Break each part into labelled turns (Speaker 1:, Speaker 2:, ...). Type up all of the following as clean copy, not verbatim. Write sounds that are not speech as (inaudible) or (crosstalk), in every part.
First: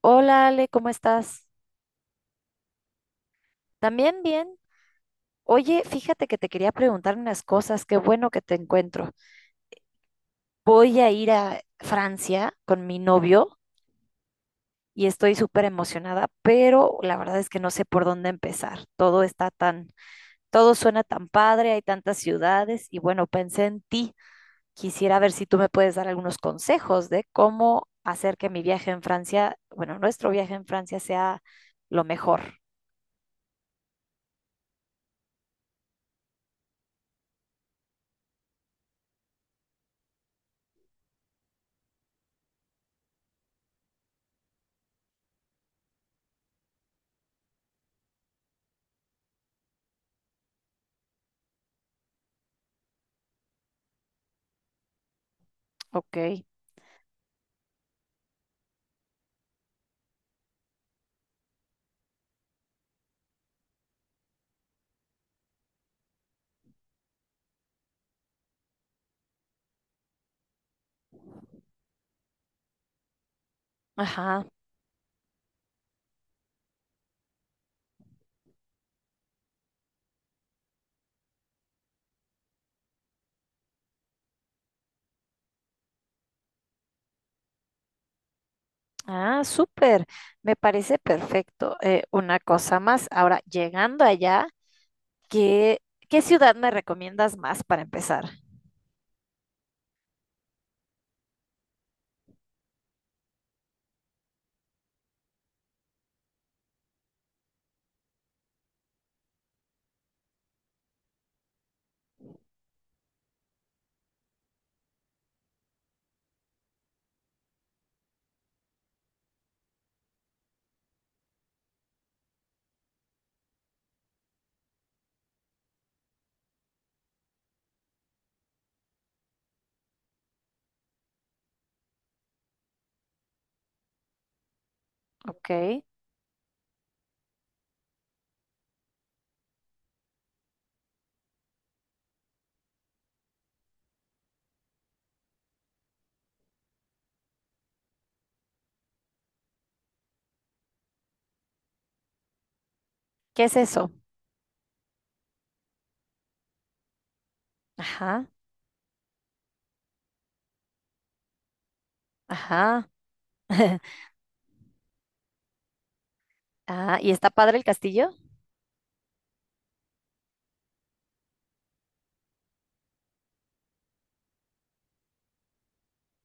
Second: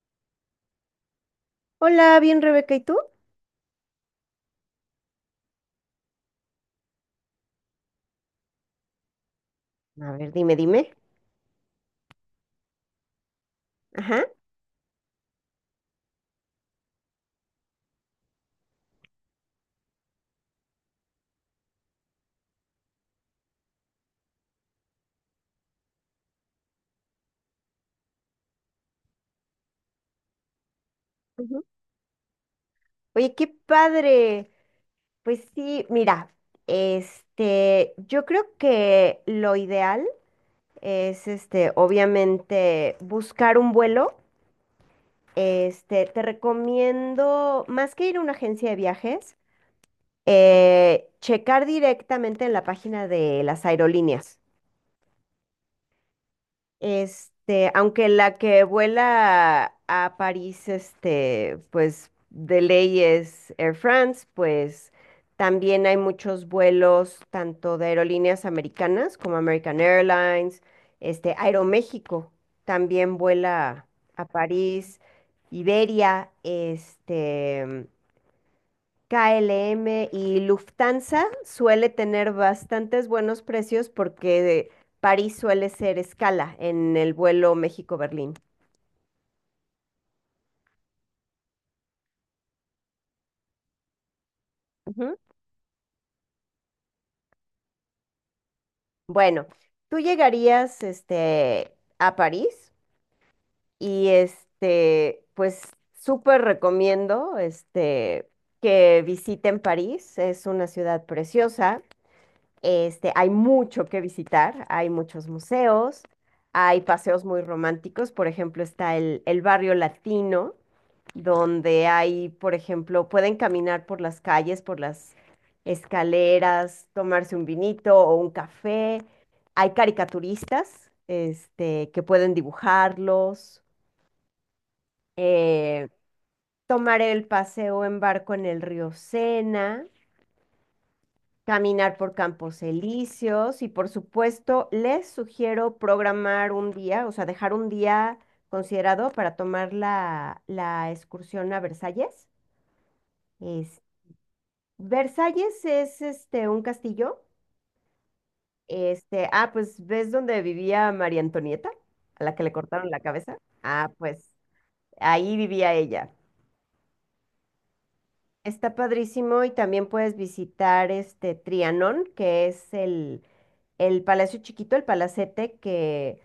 Speaker 1: Hola Ale, ¿cómo estás?
Speaker 2: Hola, bien Rebeca, ¿y tú?
Speaker 1: ¿También bien? Oye, fíjate que te quería preguntar unas cosas, qué bueno que te encuentro.
Speaker 2: A ver, dime.
Speaker 1: Voy a ir a Francia con mi novio
Speaker 2: Ajá.
Speaker 1: y estoy súper emocionada, pero la verdad es que no sé por dónde empezar. Todo suena tan padre, hay tantas ciudades y bueno, pensé en ti. Quisiera ver si tú me puedes dar algunos consejos de cómo hacer que mi viaje en Francia, bueno, nuestro viaje en Francia sea
Speaker 2: Ujú.
Speaker 1: lo mejor.
Speaker 2: Oye, qué padre. Pues sí, mira, yo creo que lo ideal es, obviamente, buscar un vuelo. Te recomiendo, más que ir a una agencia de viajes, checar directamente en la página de las aerolíneas.
Speaker 1: Ok.
Speaker 2: Este, aunque la que vuela a París, pues de ley es Air France, pues también hay muchos vuelos tanto de aerolíneas americanas como American Airlines, Aeroméxico también vuela a
Speaker 1: Ajá.
Speaker 2: París, Iberia, KLM y Lufthansa suele tener bastantes buenos precios porque París suele ser escala en el vuelo México-Berlín.
Speaker 1: Ah, súper. Me parece perfecto. Una cosa más. Ahora, llegando allá,
Speaker 2: Ujú.
Speaker 1: ¿qué, ¿qué ciudad me recomiendas más para empezar?
Speaker 2: Bueno, tú llegarías a París y pues súper recomiendo que visiten París, es una ciudad preciosa. Este, hay mucho que visitar, hay muchos museos, hay paseos muy románticos, por ejemplo, está el barrio latino, donde hay, por ejemplo, pueden caminar por las calles, por las escaleras, tomarse un vinito o un café. Hay caricaturistas, que pueden dibujarlos,
Speaker 1: Ok.
Speaker 2: eh, tomar el paseo en barco en el río Sena. Caminar por campos elíseos y por supuesto les sugiero programar un día, o sea, dejar un día considerado para tomar la excursión a Versalles.
Speaker 1: ¿Qué es
Speaker 2: Es-
Speaker 1: eso?
Speaker 2: Versalles es este un castillo.
Speaker 1: Ajá,
Speaker 2: Pues ¿ves dónde vivía María Antonieta? A la que le
Speaker 1: ajá.
Speaker 2: cortaron la cabeza. Ah,
Speaker 1: (laughs)
Speaker 2: pues ahí vivía ella.
Speaker 1: Ah, ¿y está padre el castillo?
Speaker 2: Está padrísimo y también puedes visitar este Trianón, que es el palacio chiquito, el palacete que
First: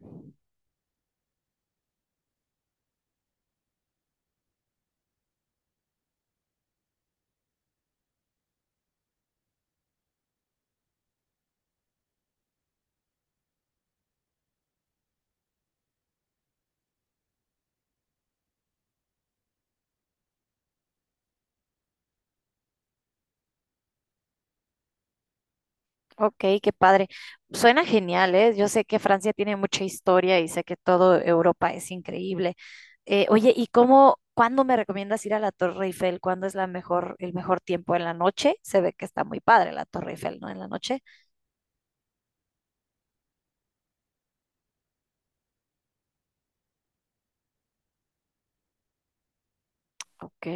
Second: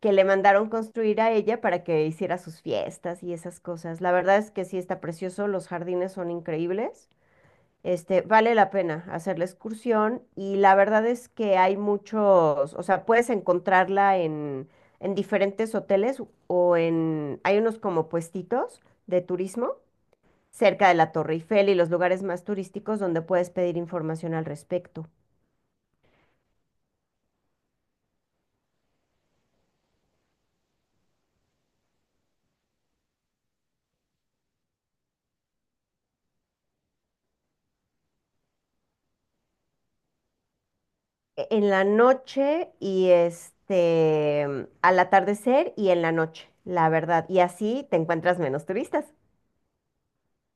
Speaker 2: que le mandaron construir a ella para que hiciera sus fiestas y esas cosas. La verdad es que sí está precioso, los jardines son increíbles. Este, vale la pena hacer la excursión y la verdad es que hay muchos, o sea, puedes encontrarla en diferentes hoteles o en, hay unos como puestitos de turismo cerca de la Torre Eiffel y los lugares más turísticos donde puedes pedir información al respecto.
Speaker 1: Ok, qué padre. Suena genial, ¿eh? Yo sé que Francia tiene mucha historia y sé que todo Europa es increíble. Oye, ¿y cómo, cuándo me recomiendas ir a la Torre Eiffel? ¿Cuándo es la mejor, el mejor tiempo en la noche? Se ve que está muy padre la Torre Eiffel, ¿no? En la noche.
Speaker 2: En la noche y al atardecer y en la noche, la verdad. Y así te encuentras menos turistas.
Speaker 1: Ok.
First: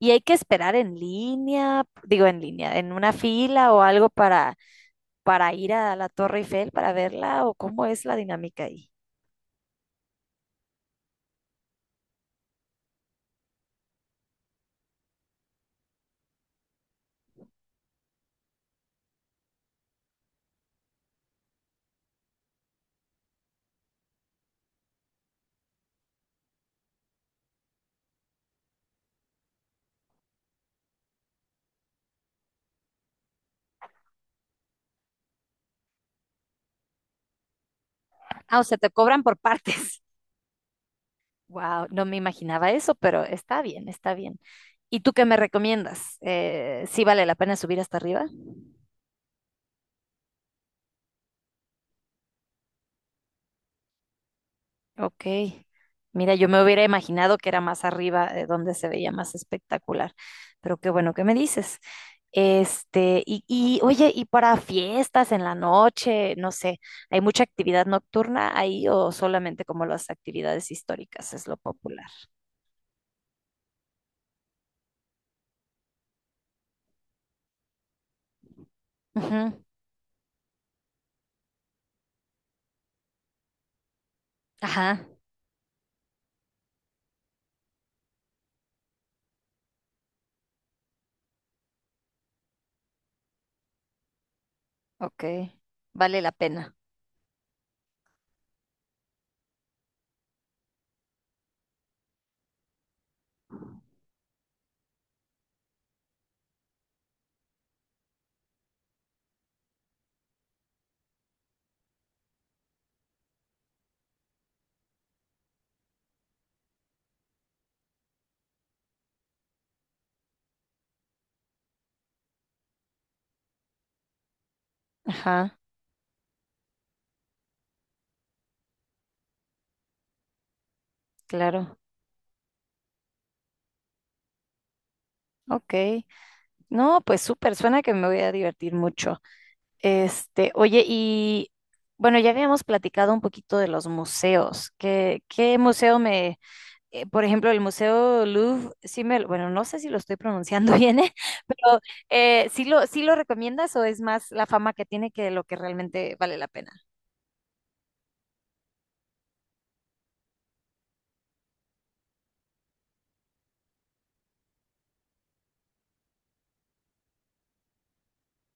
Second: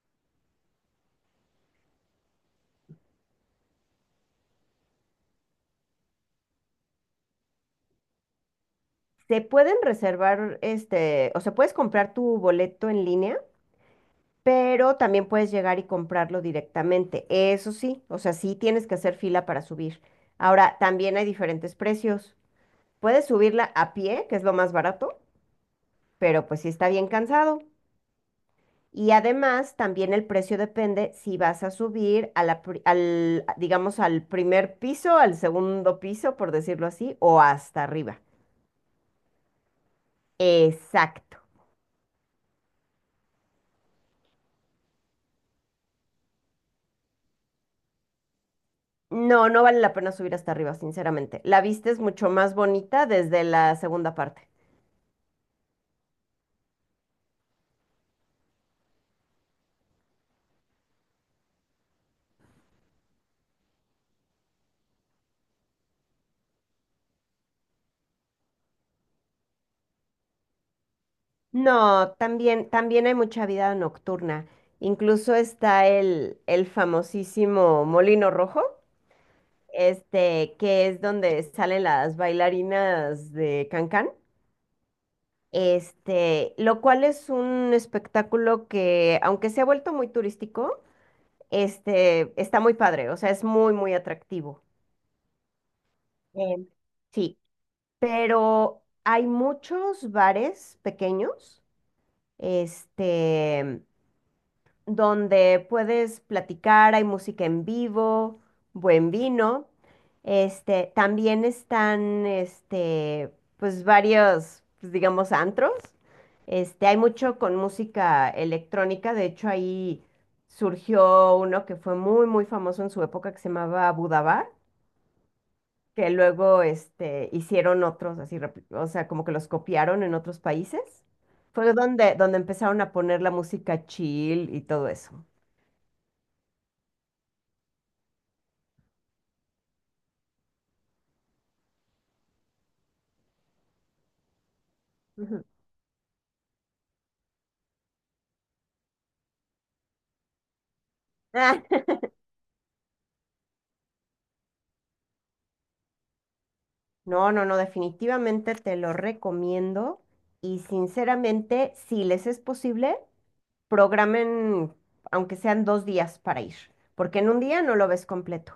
Speaker 1: ¿Y hay que esperar en línea, digo en línea, en una fila o algo para ir a la Torre Eiffel, para verla? ¿O cómo es la dinámica ahí?
Speaker 2: Se pueden reservar, o sea, puedes comprar tu boleto en línea, pero también puedes llegar y comprarlo directamente. Eso sí, o sea, sí tienes que hacer fila para subir. Ahora, también hay diferentes precios. Puedes subirla a pie, que es lo más barato, pero pues sí está bien cansado. Y además, también el precio depende si vas a subir a la, al, digamos, al primer piso, al segundo piso, por decirlo así, o hasta arriba.
Speaker 1: Ah, o sea, te cobran por (laughs) partes.
Speaker 2: Exacto.
Speaker 1: Wow, no me imaginaba eso, pero está bien, está bien. ¿Y tú qué me recomiendas? ¿Sí vale la pena subir hasta arriba?
Speaker 2: No, no vale la pena subir hasta arriba, sinceramente. La vista es mucho más bonita desde la segunda parte.
Speaker 1: Ok. Mira, yo me hubiera imaginado que era más arriba, donde se veía más espectacular, pero qué bueno que me dices. Y oye, ¿y para fiestas en la noche? No sé, ¿hay mucha actividad nocturna ahí o solamente como las actividades históricas es lo popular?
Speaker 2: No, también hay mucha vida nocturna. Incluso está el famosísimo Molino Rojo,
Speaker 1: Ujú.
Speaker 2: que es donde salen las bailarinas de Cancán.
Speaker 1: Ajá.
Speaker 2: Este, lo cual es un espectáculo que, aunque se ha vuelto muy turístico, está muy padre, o sea, es muy atractivo.
Speaker 1: Ok, vale la
Speaker 2: Em,
Speaker 1: pena.
Speaker 2: sí, pero hay muchos bares pequeños, este, donde puedes platicar, hay música en vivo, buen vino. Este, también están, pues varios, pues, digamos, antros. Este, hay mucho con música electrónica, de hecho ahí surgió uno que fue muy famoso en su época que se llamaba Budabar,
Speaker 1: Ajá,
Speaker 2: que luego, hicieron otros así, o sea, como que los copiaron en otros países. Fue
Speaker 1: claro.
Speaker 2: donde empezaron a poner la música chill y todo eso.
Speaker 1: Ok, no, pues súper, suena que me voy a divertir mucho. Oye, y bueno, ya habíamos platicado un poquito de los museos. ¿Qué,
Speaker 2: Ujú.
Speaker 1: qué museo me, eh, Por ejemplo, el Museo Louvre, sí me, bueno, no sé si lo estoy pronunciando (laughs) bien, ¿eh?
Speaker 2: Ah,
Speaker 1: Pero
Speaker 2: (laughs)
Speaker 1: ¿ sí lo recomiendas o es más la fama que tiene que lo que realmente vale la pena?
Speaker 2: no, no, no, definitivamente te lo recomiendo y sinceramente, si les es posible, programen, aunque sean 2 días para ir, porque en 1 día no lo ves completo.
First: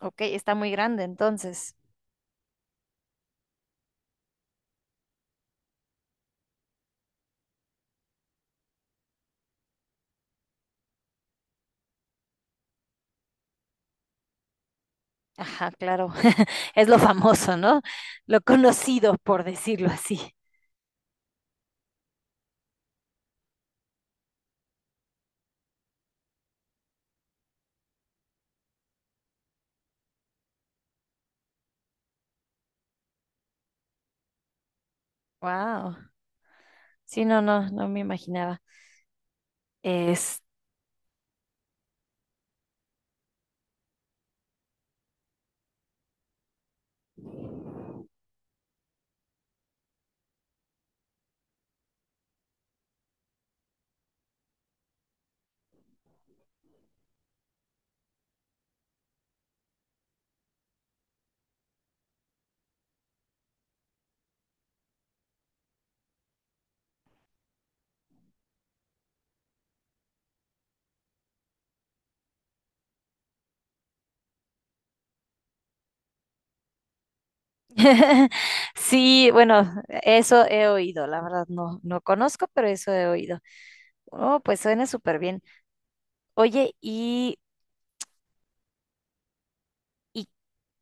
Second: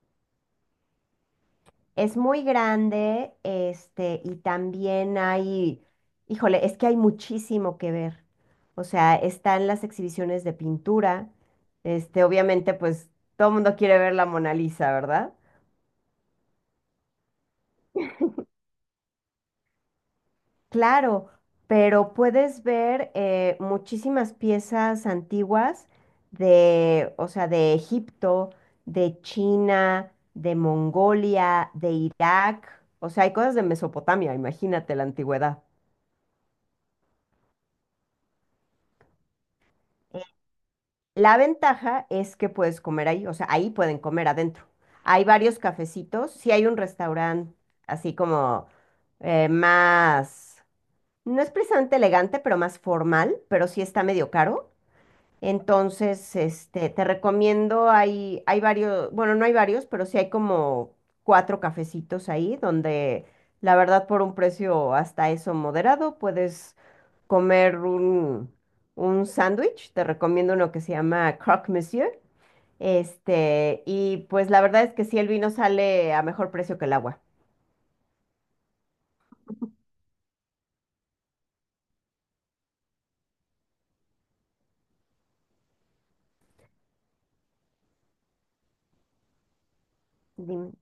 Speaker 1: Ok, está muy grande entonces.
Speaker 2: Es muy grande, y también hay, híjole, es que hay muchísimo que ver. O sea, están las exhibiciones de pintura, obviamente, pues todo el mundo quiere ver la Mona Lisa, ¿verdad?
Speaker 1: Ajá, claro, (laughs) es lo famoso, ¿no? Lo conocido, por decirlo así.
Speaker 2: Claro, pero puedes ver muchísimas piezas antiguas de, o sea, de Egipto, de China, de Mongolia, de Irak, o sea, hay cosas de Mesopotamia, imagínate la antigüedad.
Speaker 1: Wow. Sí, no, no, no me imaginaba. Es...
Speaker 2: La ventaja es que puedes comer ahí, o sea, ahí pueden comer adentro. Hay varios cafecitos, sí hay un restaurante así como más, no es precisamente elegante, pero más formal, pero sí está medio caro. Entonces, te recomiendo, hay varios, bueno, no hay varios, pero sí hay como 4 cafecitos ahí donde la verdad por un precio hasta eso moderado puedes comer un sándwich. Te recomiendo uno que se llama Croque Monsieur. Este, y pues la verdad es que sí, el vino sale a mejor precio que el agua.
Speaker 1: (laughs) Sí, bueno, eso he oído, la verdad no, no conozco, pero eso he oído. Oh, pues suena súper bien. Oye, y
Speaker 2: Dime.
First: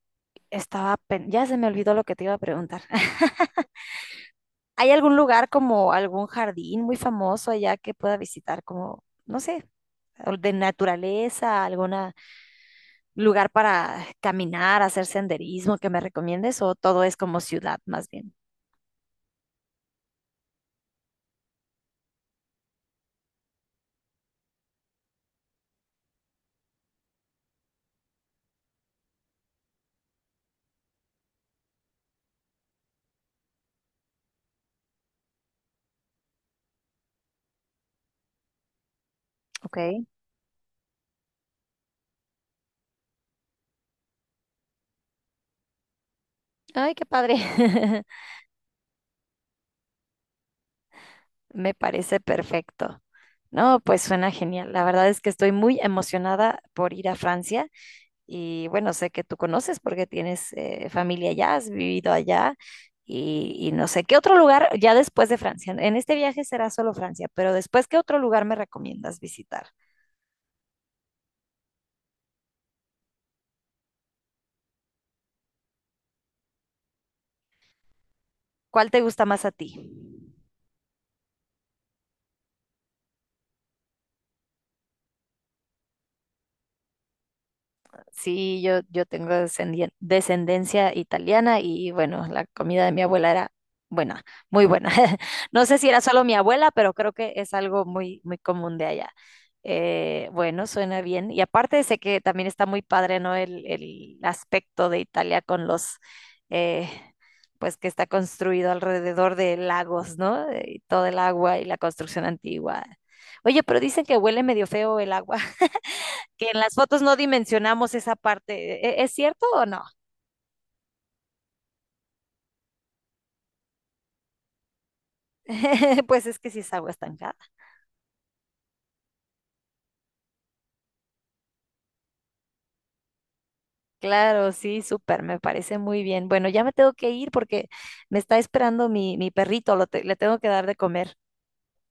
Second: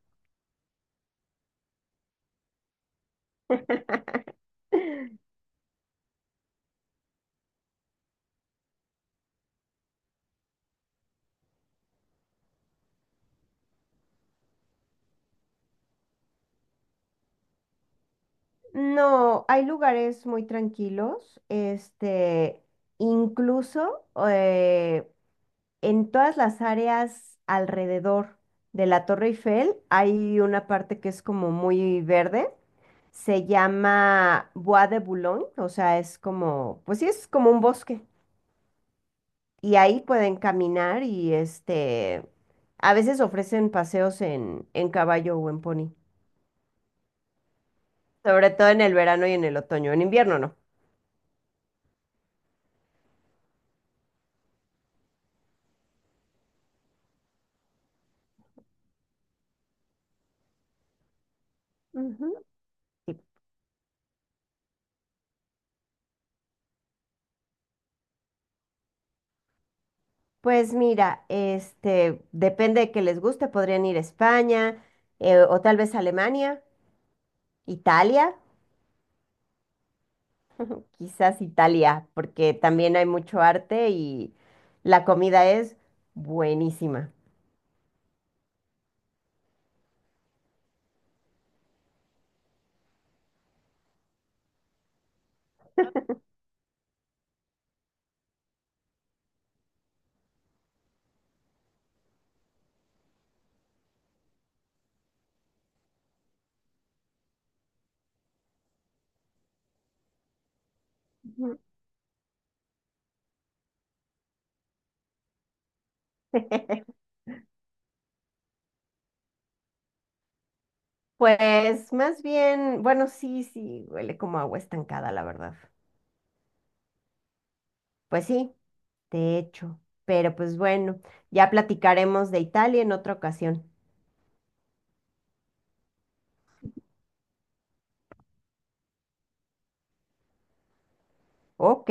Speaker 1: estaba, pen- Ya se me olvidó lo que te iba a preguntar. (laughs)
Speaker 2: (laughs)
Speaker 1: ¿Hay algún lugar como algún jardín muy famoso allá que pueda visitar como, no sé, o de naturaleza, algún lugar para caminar, hacer senderismo que me recomiendes o todo es como ciudad más bien?
Speaker 2: No, hay lugares muy tranquilos, incluso, en todas las áreas alrededor de la Torre Eiffel hay una parte que es como muy verde. Se llama Bois de Boulogne, o sea, es como, pues sí, es como un bosque. Y ahí
Speaker 1: Ok.
Speaker 2: pueden caminar y a veces ofrecen paseos en caballo o en pony,
Speaker 1: Ay, qué padre. (laughs)
Speaker 2: sobre todo en el verano y en el otoño, en invierno no.
Speaker 1: Me parece perfecto. No, pues suena genial. La verdad es que estoy muy emocionada por ir a Francia y bueno, sé que tú conoces porque tienes familia allá, has vivido
Speaker 2: Ujú.
Speaker 1: allá
Speaker 2: Sí.
Speaker 1: y no sé, ¿qué otro lugar ya después de Francia? En este viaje será solo Francia, pero después, ¿qué otro lugar me recomiendas visitar?
Speaker 2: Pues mira, depende de que les guste, podrían ir a España o tal vez a Alemania. Italia,
Speaker 1: ¿Cuál te gusta más a ti?
Speaker 2: quizás Italia, porque también hay mucho arte y la comida es buenísima.
Speaker 1: Sí, yo tengo descendencia italiana y bueno, la comida de mi abuela era buena, muy buena. (laughs) No sé si era solo mi abuela, pero creo que es algo muy, muy común de allá. Bueno, suena bien. Y aparte sé que también está muy padre, ¿no? El aspecto de Italia con eh, pues que está construido alrededor de lagos, ¿no? Y todo el agua
Speaker 2: Ujú.
Speaker 1: y la construcción antigua. Oye, pero dicen que huele medio feo el agua que en las fotos
Speaker 2: (laughs)
Speaker 1: no dimensionamos esa parte. ¿Es cierto o no?
Speaker 2: Pues más bien, bueno, huele como agua estancada, la verdad.
Speaker 1: (laughs) Pues es que sí es agua estancada.
Speaker 2: Pues sí, de hecho. Pero pues bueno, ya platicaremos de Italia en otra ocasión.
Speaker 1: Claro, sí, súper, me parece muy bien. Bueno, ya me tengo que ir porque me está esperando mi perrito, le tengo que dar de comer.
Speaker 2: Ok,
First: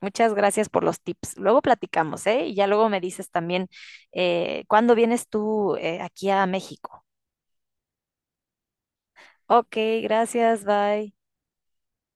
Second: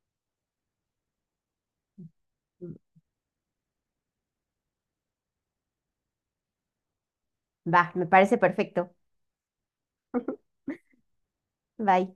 Speaker 1: Muchas gracias por los tips. Luego platicamos, ¿eh? Y ya luego me dices también cuándo vienes tú aquí a México.
Speaker 2: va, me parece perfecto.
Speaker 1: Ok, gracias, bye.
Speaker 2: Bye.